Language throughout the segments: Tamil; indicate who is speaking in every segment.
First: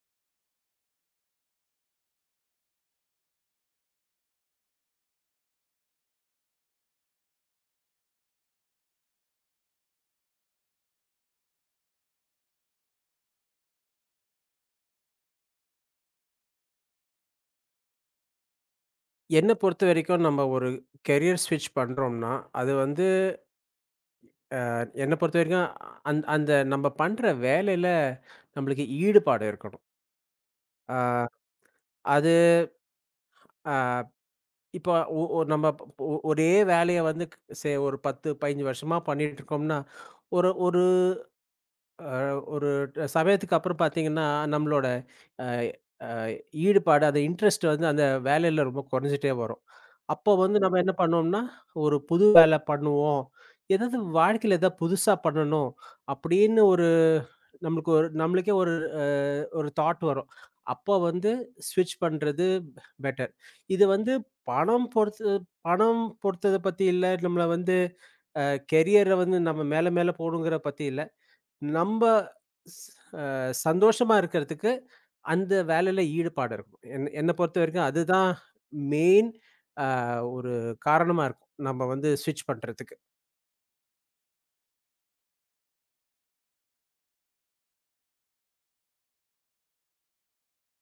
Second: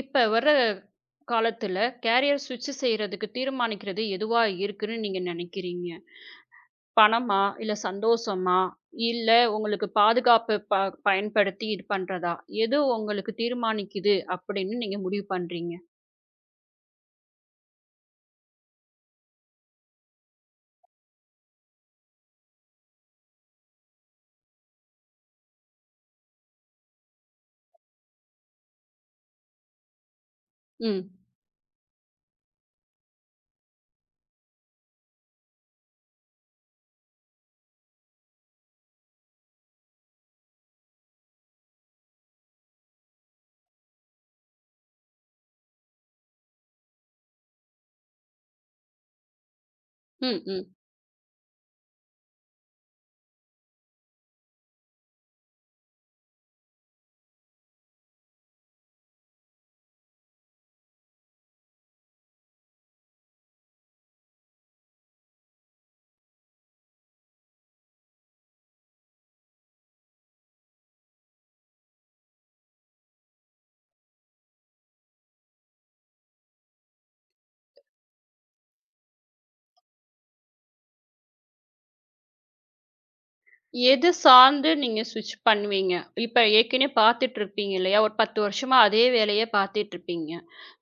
Speaker 1: இப்ப வர காலத்துல கேரியர் ஸ்விட்ச் செய்யறதுக்கு தீர்மானிக்கிறது எதுவா இருக்குன்னு நீங்க நினைக்கிறீங்க? பணமா? இல்ல சந்தோஷமா? இல்ல உங்களுக்கு பாதுகாப்பு பயன்படுத்தி இது பண்றதா? எது உங்களுக்கு தீர்மானிக்குது அப்படின்னு நீங்க முடிவு பண்றீங்க?
Speaker 2: என்ன பொறுத்தவரைக்கும் நம்ம ஒரு கெரியர் ஸ்விட்ச் பண்றோம்ன்னா, அது வந்து என்ன பொறுத்தவரைக்கும் அந்த அந்த நம்ம பண்ற வேலையில நம்மளுக்கு ஈடுபாடு இருக்கணும்.
Speaker 1: ம்.
Speaker 2: அது அ இப்போ ஒ ஒ நம்ம ப- ஒ ஒரே வேலைய வந்து ஒரு 10, 15 வருஷமா பண்ணிட்டு இருக்கோம்னா, ஒரு ஒரு அ ஒரு சமயத்துக்கு அப்புறம் பார்த்தீங்கன்னா, நம்மளோட அ ஈடுபாடு, அந்த இன்ட்ரெஸ்ட் வந்து அந்த வேலையில ரொம்ப குறைஞ்சிட்டே வரும். அப்போ
Speaker 1: ம்.
Speaker 2: வந்து
Speaker 1: ம்.
Speaker 2: நம்ம என்ன பண்ணோம்னா, ஒரு புது வேலை பண்ணுவோம். ஏதாவது வாழ்க்கையில ஏதாவது புதுசா பண்ணணும் அப்படின்னு ஒரு நம்மளுக்கு ஒரு நம்மளுக்கே அ ஒரு தாட் வரும். அப்போ வந்து ஸ்விட்ச் பண்றது பெட்டர். இது வந்து பணம் பொறுத்து பணம் பொறுத்தத பத்தி இல்ல. நம்மள வந்து அ கெரியர வந்து நம்ம மேல மேல போணுங்கிறத பத்தி இல்ல. நம்ப ஸ் அ சந்தோஷமா இருக்கிறதுக்கு, அந்த வேலையில ஈடுபாடு இருக்கணும். என்ன பொறுத்தவரைக்கும் அதுதான் மெயின் அ ஒரு காரணமா இருக்கும். நம்ம வந்து ஸ்விட்ச் பண்றதுக்கு.
Speaker 1: எது சார்ந்து நீங்க ஸ்விட்ச் பண்ணுவீங்க? இப்ப ஏற்கனவே பார்த்துட்டுருப்பீங்க இல்லையா? ஒரு 10 வருஷமா அதே வேலைய பார்த்துட்டுருப்பீங்க.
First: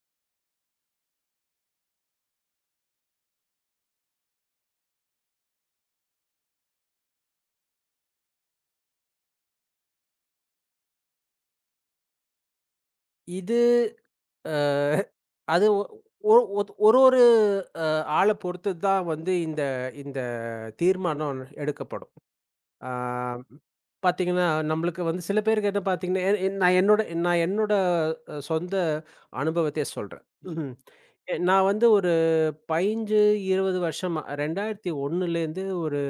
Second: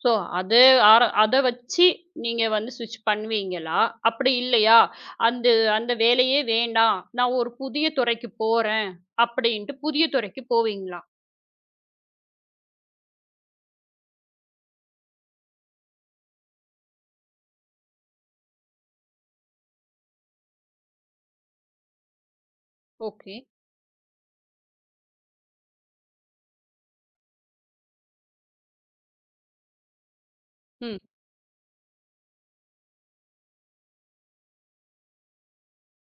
Speaker 1: ஸோ அது ஆர அத வச்சு நீங்க வந்து ஸ்விட்ச் பண்ணுவீங்களா? அப்படி இல்லையா, அந்த அந்த வேலையே வேண்டாம். நான் ஒரு புதிய துறைக்கு போறேன் அப்படின்ட்டு புதிய துறைக்கு போவீங்களா?
Speaker 2: இது அ அது ஒ ஒரு ஒத் ஒரு ஒரு அ ஆள பொறுத்து தான் வந்து இந்த இந்த தீர்மானம் எடுக்கப்படும். ஆ,
Speaker 1: ஓகே.
Speaker 2: பார்த்தீங்கன்னா, நம்மளுக்கு வந்து சில பேருக்கு என்ன பார்த்தீங்கன்னா, எ என் நான் என்னோட நான் என்னோட அ சொந்த அனுபவத்தையே சொல்றேன். ம்.
Speaker 1: ம்,
Speaker 2: நான் வந்து ஒரு 15, 20 வருஷமா 2001லேருந்து ஒரு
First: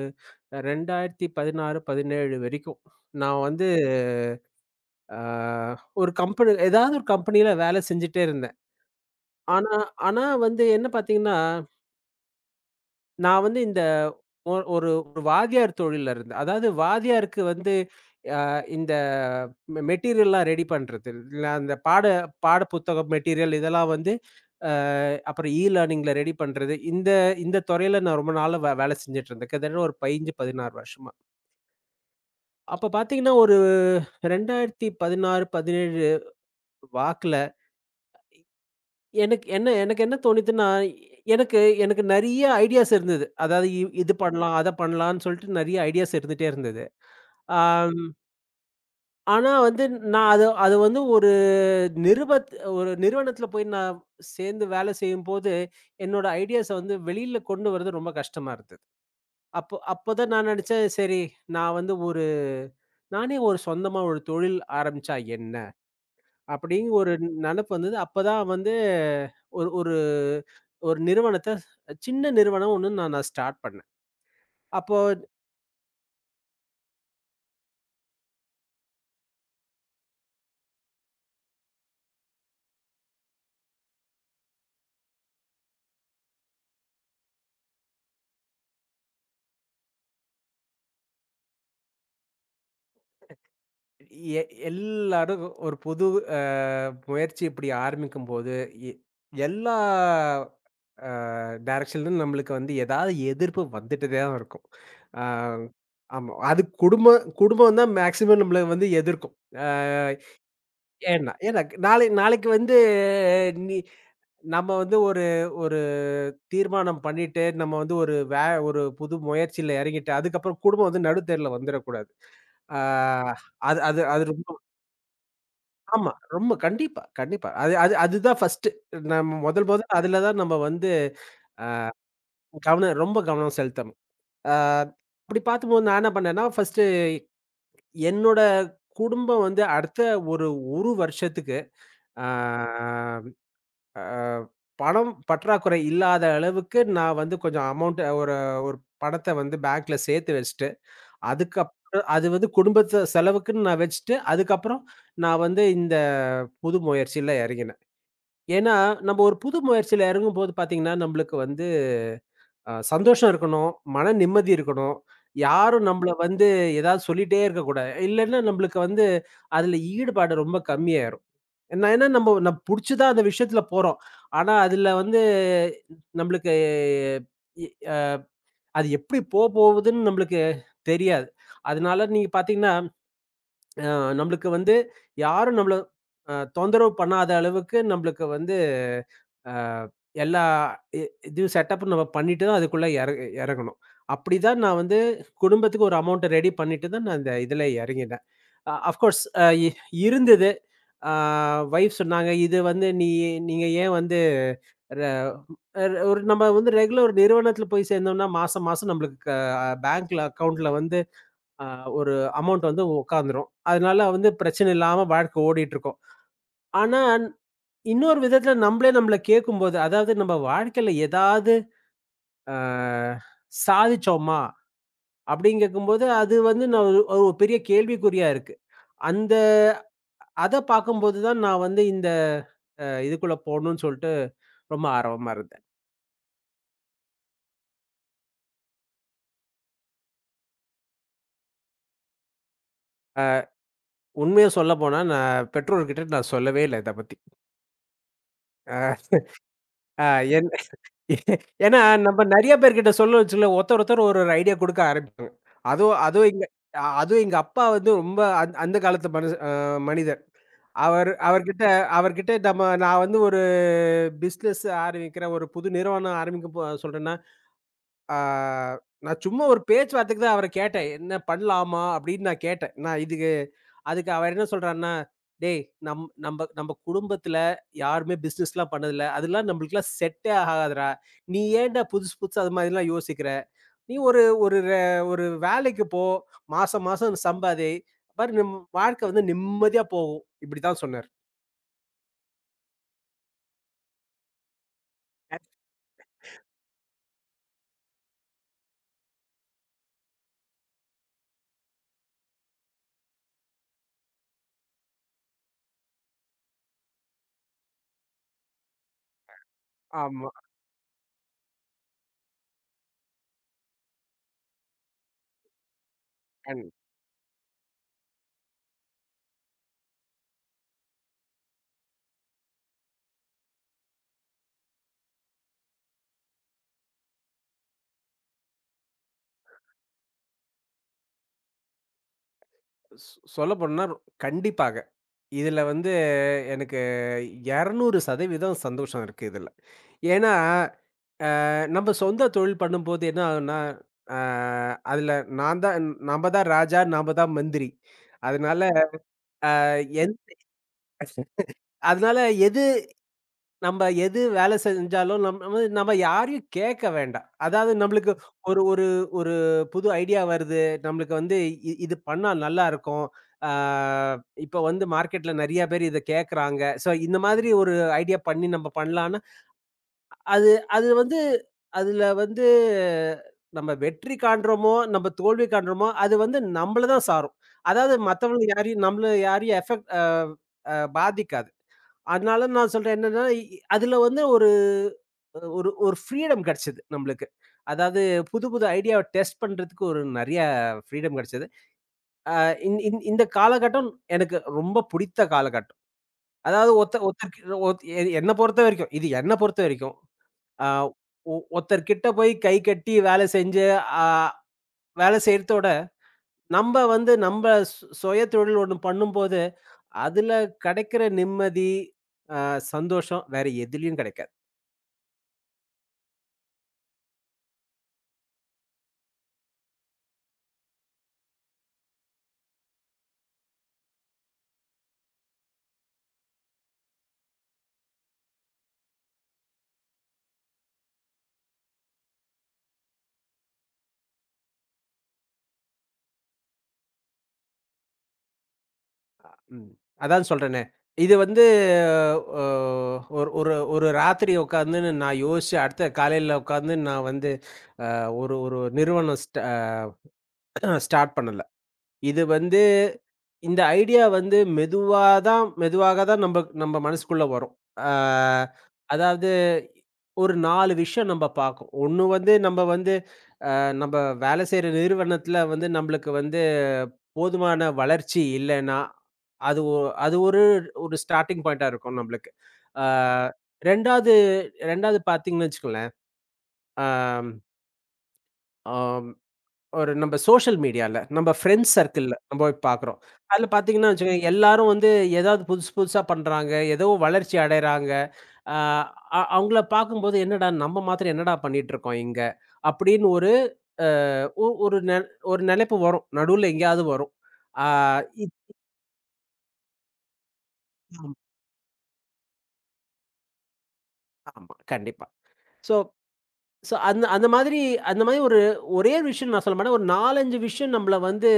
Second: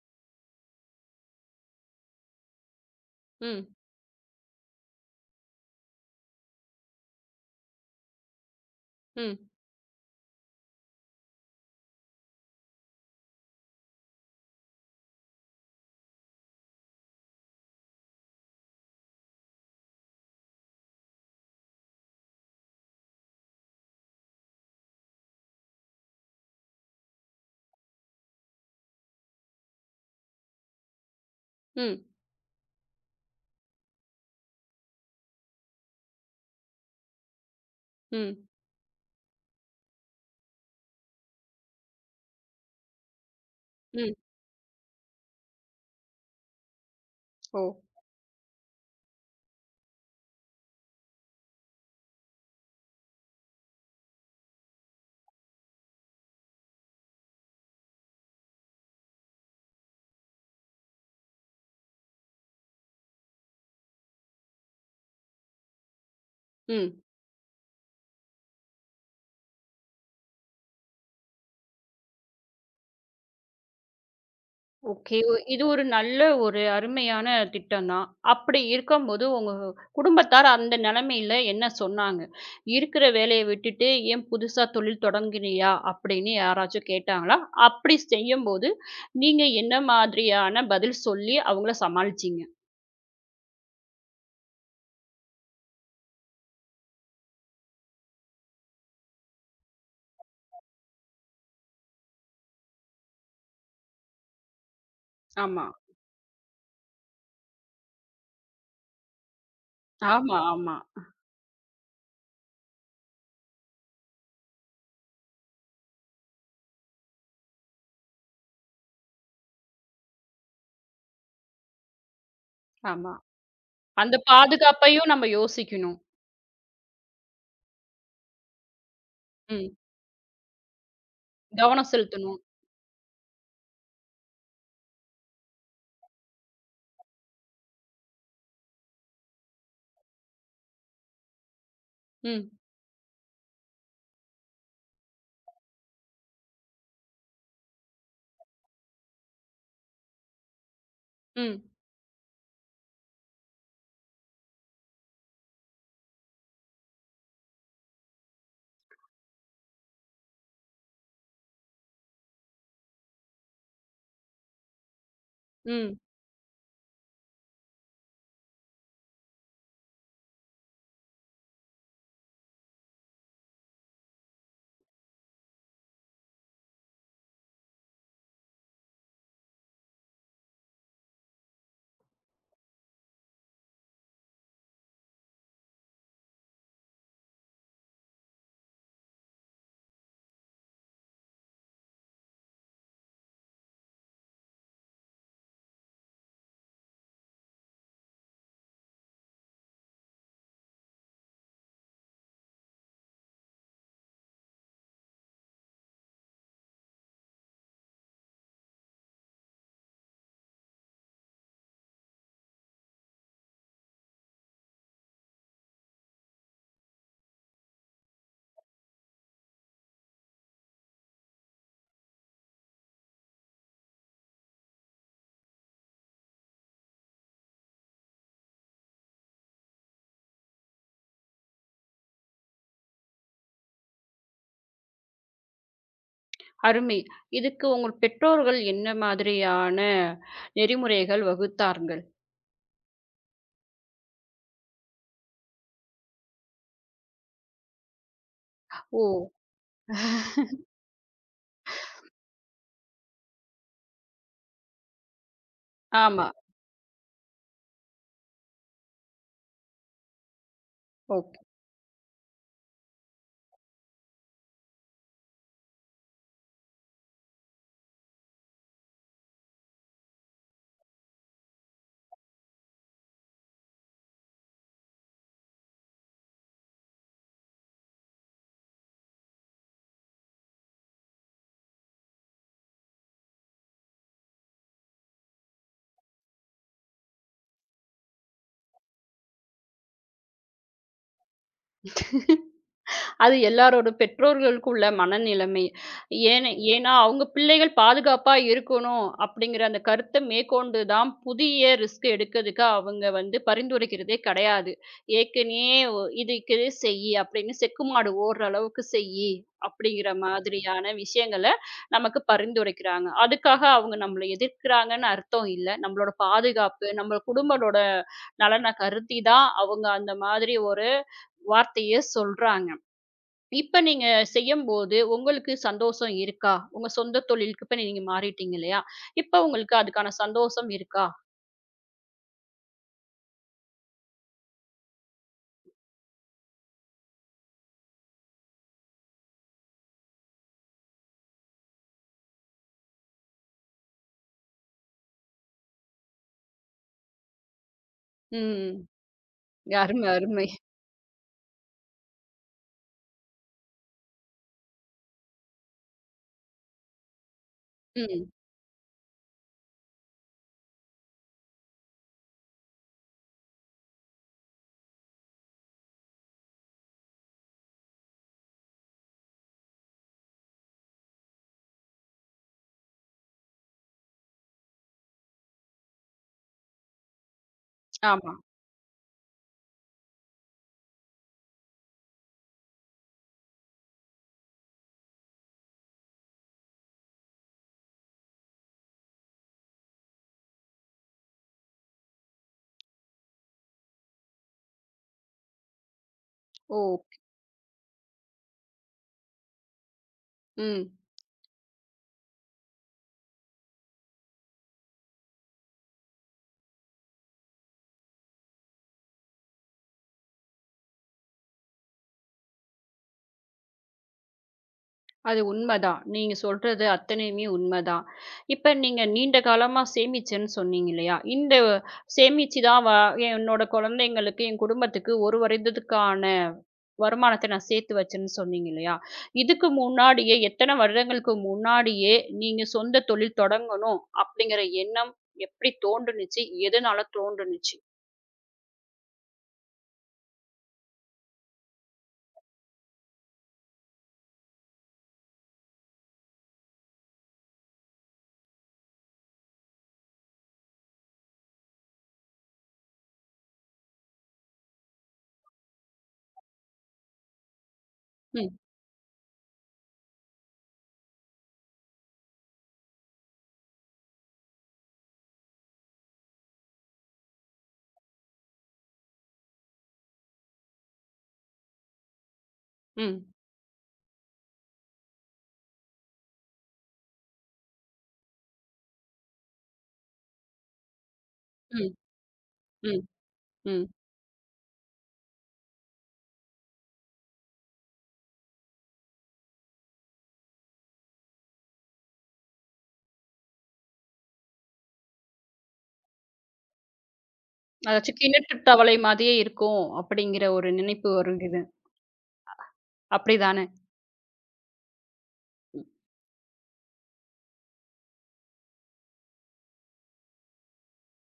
Speaker 2: 2016, 17 வரைக்கும் நான் வந்து
Speaker 1: ம்,
Speaker 2: ஆ ஒரு கம்பெனி ஏதாவது ஒரு கம்பெனியில வேலை செஞ்சுட்டே இருந்தேன்.
Speaker 1: ம்,
Speaker 2: ஆனா ஆனா வந்து என்ன பார்த்தீங்கன்னா, நான் வந்து இந்த ஒ ஒரு ஒரு வாத்தியார் தொழில்ல இருந்தேன். அதாவது வாத்தியாருக்கு வந்து இந்த மெட்டீரியல்லாம் ரெடி பண்றது. இல்ல அந்த பாட பாட புத்தகம் மெட்டீரியல் இதெல்லாம் வந்து அ அப்புறம் லேர்னிங்ல ரெடி பண்றது. இந்த இந்த துறையில நான் ரொம்ப நாளா வேலை செஞ்சுட்டு இருந்தேன். கிட்டத்தட்ட ஒரு 15, 16 வருஷமா.
Speaker 1: ம்,
Speaker 2: அப்ப பார்த்தீங்கன்னா, ஒரு 2016, 17 வாக்குல
Speaker 1: ம்,
Speaker 2: எனக்கு என்ன தோணிதுன்னா, எனக்கு எனக்கு நெறைய ஐடியாஸ் இருந்தது. அதாவது இது
Speaker 1: ம்.
Speaker 2: பண்ணலாம், அத பண்ணலான்னு சொல்லிட்டு நெறைய ஐடியாஸ் இருந்துட்டே இருந்தது. ஆ
Speaker 1: ஓ!
Speaker 2: ஆனா வந்து நான் அது வந்து நிறுவத் ஒரு நிறுவனத்துல போய் நான் சேர்ந்து வேலை செய்யும்போது, என்னோட ஐடியாஸ வந்து வெளியில கொண்டு வரது ரொம்ப கஷ்டமா இருந்தது. அப்பதான் நான் நெனச்சேன், சரி நான் வந்து ஒரு நானே ஒரு சொந்தமா ஒரு தொழில் ஆரம்பிச்சா என்ன? அப்டின்னு
Speaker 1: ம்.
Speaker 2: ஒரு நெனப்பு வந்தது. அப்பதான் வந்து ஒரு ஒரு ஒரு நிறுவனத்த சின்ன நிறுவனம் ஒண்ணு நான் நான் ஸ்டார்ட் பண்ணேன். அப்போ
Speaker 1: ஓகே. இது ஒரு நல்ல ஒரு அருமையான திட்டம் தான். அப்படி இருக்கும்போது உங்க குடும்பத்தார் அந்த நிலைமையில என்ன சொன்னாங்க? "இருக்கிற வேலைய விட்டுட்டு ஏன் புதுசா தொழில் தொடங்குறியா?" அப்படின்னு யாராச்சும் கேட்டாங்களா? அப்படி செய்யும்போது நீங்க என்ன மாதிரியான பதில் சொல்லி அவங்கள சமாளிச்சீங்க?
Speaker 2: எ எல்லாரும் ஒரு புது அ முயற்சி இப்டி ஆரம்பிக்கும்போது, எ எல்லா அ டைரக்ஷன்லருந்து நம்மளுக்கு வந்து ஏதாவது எதிர்ப்பு வந்துட்டே தான் இருக்கும். அ
Speaker 1: ஆமா.
Speaker 2: ஆமா. அது குடும்பம் குடும்பம் தான் மேக்ஸிமம் நம்மள வந்து எதிர்க்கும். அ
Speaker 1: ஆமா, ஆமா,
Speaker 2: ஏன்னா ஏன்னா நாளைக்கு வந்து நீ நம்ம வந்து ஒரு ஒரு தீர்மானம் பண்ணிட்டு, நம்ம வந்து ஒரு புது முயற்சியில இறங்கிட்டு, அதுக்கப்புறம் குடும்பம் வந்து நடுத்தெருவுல வந்துறக்கூடாது. அ
Speaker 1: ஆமா.
Speaker 2: அது அது
Speaker 1: அந்த
Speaker 2: அது ரொம்ப
Speaker 1: பாதுகாப்பையும் நம்ம யோசிக்கணும்.
Speaker 2: ஆமா. ரொம்ப கண்டிப்பா, கண்டிப்பா. அது அது அதுதான் ஃபர்ஸ்ட்டு. நம்ம முதல்
Speaker 1: ம்.
Speaker 2: முதல்ல அதுல தான் நம்ம வந்து
Speaker 1: கவனம் செலுத்தணும்.
Speaker 2: ரொம்ப கவனம் செலுத்தணும். ஆ அப்படி பார்க்கும்போது நான் என்ன பண்ணேன்னா, ஃபர்ஸ்ட்டு என்னோட குடும்பம் வந்து அடுத்த ஒரு 1 வருஷத்துக்கு ஆ
Speaker 1: ம்,
Speaker 2: அ பணம் பற்றாக்குறை இல்லாத அளவுக்கு நான் வந்து கொஞ்சம் அமௌண்ட் ஒரு ஒரு பணத்த வந்து பேங்க்ல சேர்த்து வச்சுட்டு,
Speaker 1: ம்,
Speaker 2: அதுக்கப்புறம் அது வந்து குடும்பத்து செலவுக்குன்னு நான் வச்சுட்டு, அதுக்கப்புறம் நான் வந்து இந்த புது முயற்சியில இறங்கினேன். ஏன்னா, நம்ம ஒரு புது முயற்சியில இறங்கும்போது பார்த்தீங்கன்னா, நம்மளுக்கு வந்து சந்தோஷம் இருக்கணும். மன நிம்மதி இருக்கணும். யாரும்
Speaker 1: ம்.
Speaker 2: நம்மள வந்து ஏதாவது சொல்லிட்டே இருக்கக்கூடாது. இல்லன்னா நம்மளுக்கு வந்து அதுல ஈடுபாடு ரொம்ப கம்மியாயிரும். ஏன்னா நம்ம நம்ம புடிச்சு தான் அந்த விஷயத்துல போறோம். ஆனா அதுல வந்து நம்மளுக்கு இ அ அது எப்படி போபோகுதுன்னு நம்மளுக்கு தெரியாது. அதனால நீங்க பார்த்தீங்கன்னா அ நம்மளுக்கு வந்து யாரும் நம்மள தொந்தரவு பண்ணாத அளவுக்கு நம்மளுக்கு வந்து அ எல்லா இ இதுவும் செட்டப்பும் நம்ம பண்ணிட்டு தான் அதுக்குள்ள எறங்கணும். அப்படிதான் நான் வந்து குடும்பத்துக்கு ஒரு அமௌண்ட் ரெடி பண்ணிட்டு தான் நான் இதுல எறங்கினேன். அஃப்கோர்ஸ் அ இ இருந்தது. அ வைஃப் சொன்னாங்க, "இது வந்து நீங்க ஏன் வந்து ர ர- ஒரு நம்ம வந்து ரெகுலர் நிறுவனத்துல போய் சேர்ந்தோம்னா மாசம் மாசம் நம்மளுக்கு பேங்க்ல அக்கவுண்ட்ல வந்து அ ஒரு அமௌண்ட் வந்து உட்காந்துரும். அதனால வந்து பிரச்சனை இல்லாம வாழ்க்கை ஓடிட்டுருக்கும். ஆனா, இன்னொரு விதத்துல நம்மளே நம்மள கேட்கும்போது, அதாவது நம்ம வாழ்க்கையில ஏதாவது அ சாதிச்சோமா? அப்படின்னு கேட்கும்போது, அது வந்து நான் ஒரு ஒரு பெரிய கேள்விக்குறியா இருக்கு. அந்த அத பார்க்கும்போது தான் நான் வந்து இந்த அ இதுக்குள்ள போணும்னு சொல்ட்டு ரொம்ப ஆர்வமா இருந்தேன்.
Speaker 1: அருமை. இதுக்கு உங்கள் பெற்றோர்கள் என்ன மாதிரியான நெறிமுறைகள் வகுத்தார்கள்?
Speaker 2: உண்மைய சொல்லப்போனா நான் பெற்றோர்கிட்ட நான் சொல்லவே இல்ல இத பத்தி.
Speaker 1: ஓ!
Speaker 2: அ என் ஏன்னா, நம்ம நெறைய பேர்கிட்ட சொல்ல வச்சுல ஒருத்தர் ஒரு ஐடியா குடுக்க ஆரம்பிப்பாங்க. அதுவும்
Speaker 1: ஆமா.
Speaker 2: அதுவும் எங்க அ அதுவும் எங்க அப்பா வந்து ரொம்ப அந்த காலத்து மனுஷ அ மனிதர். அவர்
Speaker 1: ஓ.
Speaker 2: அவர்கிட்ட அவர்கிட்ட நான் வந்து ஒரு பிசினஸ் ஆரம்பிக்கிறேன், ஒரு புது நிறுவனம் ஆரம்பிக்க போ சொல்றேன்னா, ஆ நான் சும்மா ஒரு பேச்சுவார்த்தைக்கு தான் அவர கேட்டேன். "என்ன பண்ணலாமா?" அப்படின்னு நான் கேட்டேன். நான் இதுக்கு அதுக்கு அவர் என்ன சொல்றாருன்னா, "டேய், நம்ப குடும்பத்துல யாருமே பிசினஸ்லாம் பண்ணதில்ல. அதெல்லாம் நம்மளுக்குலாம் செட்டே ஆகாதுடா. நீ ஏன்டா புதுசு புதுசா அது மாதிரிலாம் யோசிக்கிற? நீ ஒரு ஒரு ர ஒரு வேலைக்கு போ. மாசம் மாசம் சம்பாதி. பாரு நம் வாழ்க்கை வந்து நிம்மதியா போகும்." இப்படித்தான் சொன்னாரு.
Speaker 1: அது எல்லாரோட பெற்றோர்களுக்கும் உள்ள மனநிலைமை. ஏன்னா, அவங்க பிள்ளைகள் பாதுகாப்பா இருக்கணும் அப்படிங்கிற அந்த கருத்த மேற்கொண்டு தான் புதிய ரிஸ்க் எடுக்கிறதுக்கு அவங்க வந்து பரிந்துரைக்கிறதே கிடையாது. ஏற்கனயே இதுக்கு செய்யி அப்படின்னு செக்குமாடு ஓடுற அளவுக்கு செய்யி அப்படிங்கிற
Speaker 2: ஆமா.
Speaker 1: மாதிரியான விஷயங்கள நமக்கு பரிந்துரைக்கிறாங்க. அதுக்காக அவங்க நம்மள எதிர்க்கிறாங்கன்னு அர்த்தம் இல்ல. நம்மளோட
Speaker 2: கண்
Speaker 1: பாதுகாப்பு, நம்ம குடும்பத்தோட நலன கருதி தான் அவங்க அந்த மாதிரி ஒரு வார்த்தைய சொல்றாங்க. இப்ப நீங்க செய்யும்போது, உங்களுக்கு சந்தோஷம் இருக்கா? உங்க சொந்த தொழிலுக்கு இப்ப நீங்க மாறிட்டீங்க இல்லையா? இப்ப உங்களுக்கு அதுக்கான சந்தோஷம் இருக்கா?
Speaker 2: சொ சொல்லப்போனா கண்டிப்பாக. இதுல வந்து எனக்கு 200% சந்தோஷம் இருக்கு இதுல. ஏன்னா, நம்ம சொந்த தொழில் பண்ணும்போது என்ன ஆகும்னா, அ அதுல நான் தான் நம்ப தான் ராஜா, நாம தான் மந்திரி. அதனால
Speaker 1: ம். அருமை,
Speaker 2: எந்
Speaker 1: அருமை.
Speaker 2: அதனால எது நம்ப எது வேலை செஞ்சாலும் நம்ம யாரையும் கேட்க வேண்டாம். அதாவது நம்மளுக்கு
Speaker 1: ம்.
Speaker 2: ஒரு ஒரு ஒரு புது ஐடியா வருது. நம்மளுக்கு வந்து இது பண்ணா நல்லாருக்கும். ஆ இப்ப வந்து மார்க்கெட்ல நெறைய பேர் இத கேட்கறாங்க. ஸோ இந்த மாதிரி ஒரு ஐடியா பண்ணி நம்ம பண்ணலான்னா, அது அது வந்து அதுல வந்து நம்ம வெற்றி காண்றோமோ, நம்ம தோல்வி காண்றோமோ, அது வந்து நம்மள தான் சாரும். அதாவது
Speaker 1: ஆமா.
Speaker 2: மத்தவங்க யாரையும் நம்மள யாரையும் எஃபெக்ட் அ அ பாதிக்காது. அதனால நான் சொல்றேன் என்னன்னா, அதுல வந்து ஒரு ஒரு ஒரு ஃப்ரீடம் கிடைச்சது நம்மளுக்கு. அதாவது புது புது ஐடியாவ டெஸ்ட் பண்றதுக்கு ஒரு நெறைய ஃப்ரீடம் கிடைச்சது. அ இந் இந் இந்த காலகட்டம் எனக்கு ரொம்ப பிடித்த காலகட்டம். அதாவது
Speaker 1: ஓ!
Speaker 2: ஒருத்த ஒருத்தருக்கு ஒத் எ என்ன பொறுத்த வரைக்கும், இது என்ன பொறுத்த வரைக்கும். அ
Speaker 1: ம்.
Speaker 2: ஒ ஒருத்தர் கிட்ட போய் கை கட்டி வேலை செஞ்சு, அ வேலை செய்றதோட, நம்ப சுய தொழில் ஒண்ணு பண்ணும்போது, அதுல கிடைக்கிற நிம்மதி, அ சந்தோஷம் வேற எதுலயும் கிடைக்காது.
Speaker 1: அது உண்மதான். நீங்க சொல்றது அத்தனையுமே உண்மதான். இப்ப நீங்க நீண்ட காலமா சேமிச்சேன்னு சொன்னீங்க இல்லையா? இந்த சேமிச்சு தான் வ என்னோட குழந்தைங்களுக்கு, என் குடும்பத்துக்கு ஒரு வருடத்துக்கான வருமானத்த நான் சேர்த்து வச்சேன்னு சொன்னீங்க இல்லையா? இதுக்கு முன்னாடியே எத்தன வருடங்களுக்கு முன்னாடியே நீங்க சொந்த தொழில் தொடங்கணும் அப்படிங்கிற எண்ணம் எப்படி தோன்றுனுச்சு? எதனால தோன்றுனுச்சு?
Speaker 2: ம். அதான் சொல்றேனே. இது வந்து அ ஒரு ஒரு ஒரு ராத்திரி உட்காந்து நான் யோசிச்சு, அடுத்த காலையில உட்காந்து நான் வந்து அ ஒரு ஒரு நிறுவனம் ஸ்டார்ட் பண்ணல. இது வந்து இந்த ஐடியா வந்து மெதுவாக தான் நம்ப நம்ப மனசுக்குள்ள வரும். அ
Speaker 1: ம்,
Speaker 2: அதாவது ஒரு 4 விஷயம் நம்ப பார்க்கும். ஒண்ணு வந்து நம்ப வந்து நம்ம வேலை செய்யற நிறுவனத்துல வந்து நம்மளுக்கு வந்து போதுமான வளர்ச்சி இல்லைன்னா அது ஒரு ஒரு ஸ்டார்டிங் பாயிண்டா இருக்கும் நம்மளுக்கு.
Speaker 1: ம்,
Speaker 2: ஆஹ் ரெண்டாவது ரெண்டாவது பாத்தீங்கன்னு வச்சுக்கோங்களேன், ஒரு நம்ம சோஷியல் மீடியால, நம்ம ஃப்ரெண்ட்ஸ்
Speaker 1: ம்,
Speaker 2: சர்க்கிள்ல நம்ம போய் பார்க்குறோம்.
Speaker 1: ம்,
Speaker 2: அதுல
Speaker 1: ம்.
Speaker 2: பார்த்தீங்கன்னா வச்சுக்கோங்க, எல்லாரும் வந்து ஏதாவது புதுசு புதுசா பண்றாங்க. ஏதோ வளர்ச்சி அடையறாங்க. அ அ அவங்கள பார்க்கும்போது, என்னடா நம்ம மாத்திரம் என்னடா பண்ணிட்டு இருக்கோம் இங்க? அப்படின்னு ஒரு அ ஒ ஒரு நெ ஒரு நெனைப்பு வரும். நடுவுல எங்கேயாவது வரும். ஆ
Speaker 1: அதாச்சும்
Speaker 2: இத்
Speaker 1: கிணற்று தவளை மாதிரியே இருக்கும் அப்படிங்கிற ஒரு நினைப்பு
Speaker 2: ஆமா,
Speaker 1: வருகிறது. அப்படிதானே?
Speaker 2: ஆமா. கண்டிப்பா. ஸோ ஸோ அந்த அந்த மாதிரி அந்த மாதிரி ஒரே ஒரு விஷயம் நான் சொல்ல மாட்டேன். ஒரு 4, 5 விஷயம் நம்மள வந்து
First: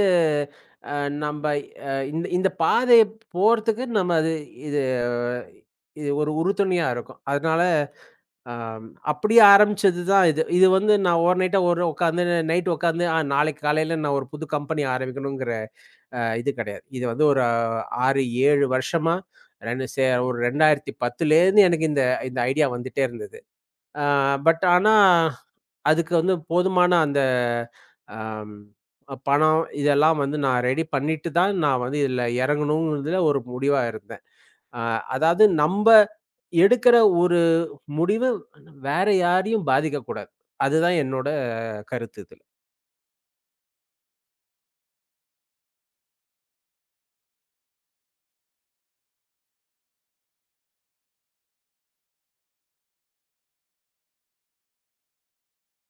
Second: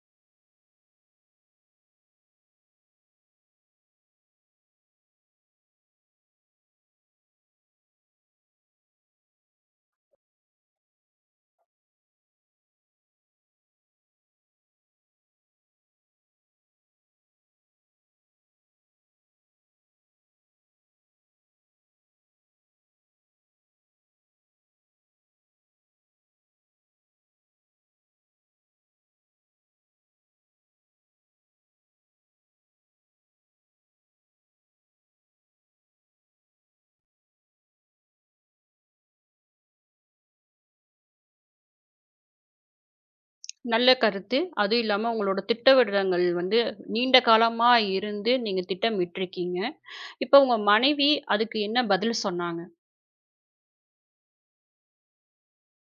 Speaker 2: அ நம்ப அ இந்த இந்த பாதைய போறதுக்கு நம்ம அது இது இது ஒரு உறுதுணையா இருக்கும். அதனால அப்படியே ஆரம்பிச்சது தான் இது. இது வந்து நான் ஓவர் நைட்டா ஒரு உட்காந்து நைட் உட்காந்து, நாளைக்கு காலையில நான் ஒரு புது கம்பெனி ஆரம்பிக்கணுங்கிற இது கிடையாது. இது வந்து ஒரு 6, 7 வருஷமா 2 சே ஒரு 2010லேருந்து எனக்கு இந்த இந்த ஐடியா வந்துட்டே இருந்தது. அ பட் ஆனா அதுக்கு வந்து போதுமான அந்த அம் அ பணம் இதெல்லாம் வந்து நான் ரெடி பண்ணிட்டு தான் நான் வந்து இதுல இறங்கணுங்கிறதுல ஒரு முடிவா இருந்தேன். அ அதாவது நம்ப எடுக்கிற ஒரு முடிவு வேற யாரையும் பாதிக்கக்கூடாது. அதுதான் என்னோட கருத்து இதுல.
Speaker 1: நல்ல கருத்து. அதுவும் இல்லாம உங்களோட திட்டவிடங்கள் வந்து நீண்ட காலமா இருந்து நீங்க திட்டமிட்டுருக்கீங்க. இப்ப உங்க மனைவி அதுக்கு என்ன பதில் சொன்னாங்க?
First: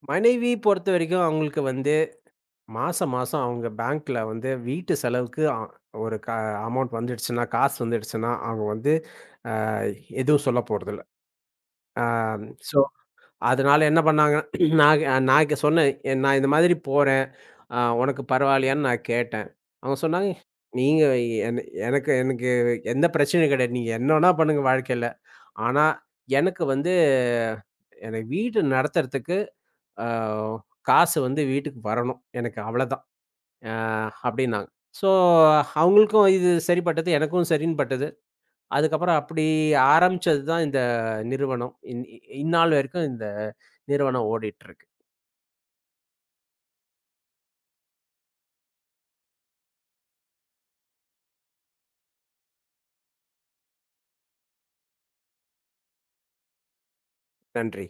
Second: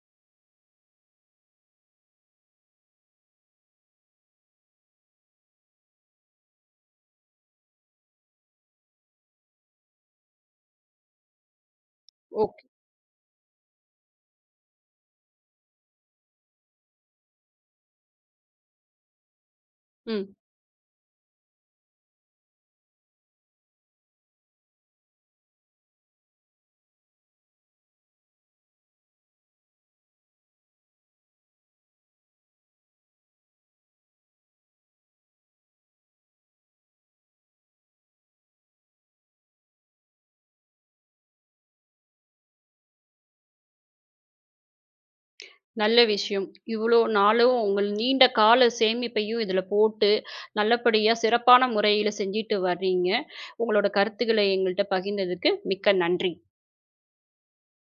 Speaker 2: மனைவி பொறுத்தவரைக்கும் அவங்களுக்கு வந்து மாசம், மாசம் அவங்க பேங்க்ல வந்து வீட்டு செலவுக்கு அ ஒரு க அமௌண்ட் வந்துடுச்சுன்னா, காசு வந்துடுச்சுன்னா, அவங்க வந்து அஹ், எதுவும் சொல்லப் போறதில்ல. அ
Speaker 1: ஓகே.
Speaker 2: சோ அதனால என்ன பண்ணாங்கன்னா, நான் நான் க சொன்னேன். நான் இந்த மாதிரி போறேன். உனக்கு பரவாயில்லையான்னு நான் கேட்டேன். அவங்க
Speaker 1: ம்.
Speaker 2: சொன்னாங்க, "நீங்க, என் எனக்கு எனக்கு எந்த பிரச்சனையும் கிடையாது. நீங்க என்ன வேணா பண்ணுங்க வாழ்க்கையில. ஆனா எனக்கு வந்து எனக்கு வீடு நடத்துறதுக்கு அ காசு வந்து வீட்டுக்கு வரணும். எனக்கு அவ்வளதான்." அ அப்படின்னாங்க. ஸோ அவங்களுக்கும் இது சரிப்பட்டது. எனக்கும் சரின்னு பட்டது. அதுக்கப்புறம் அப்படி ஆரம்பிச்சது தான் இந்த நிறுவனம். இந்நாள் வரைக்கும் இந்த நிறுவனம் ஓடிட்டு இருக்கு.
Speaker 1: நல்ல விஷயம். இவ்ளோ நாளும் உங்கள் நீண்ட கால சேமிப்பையும் இதில போட்டு, நல்லபடியா சிறப்பான முறையில செஞ்சுட்டு வர்றீங்க. உங்களோட கருத்துக்கள எங்கள்ட்ட பகிர்ந்ததுக்கு மிக்க நன்றி.
Speaker 2: நன்றி.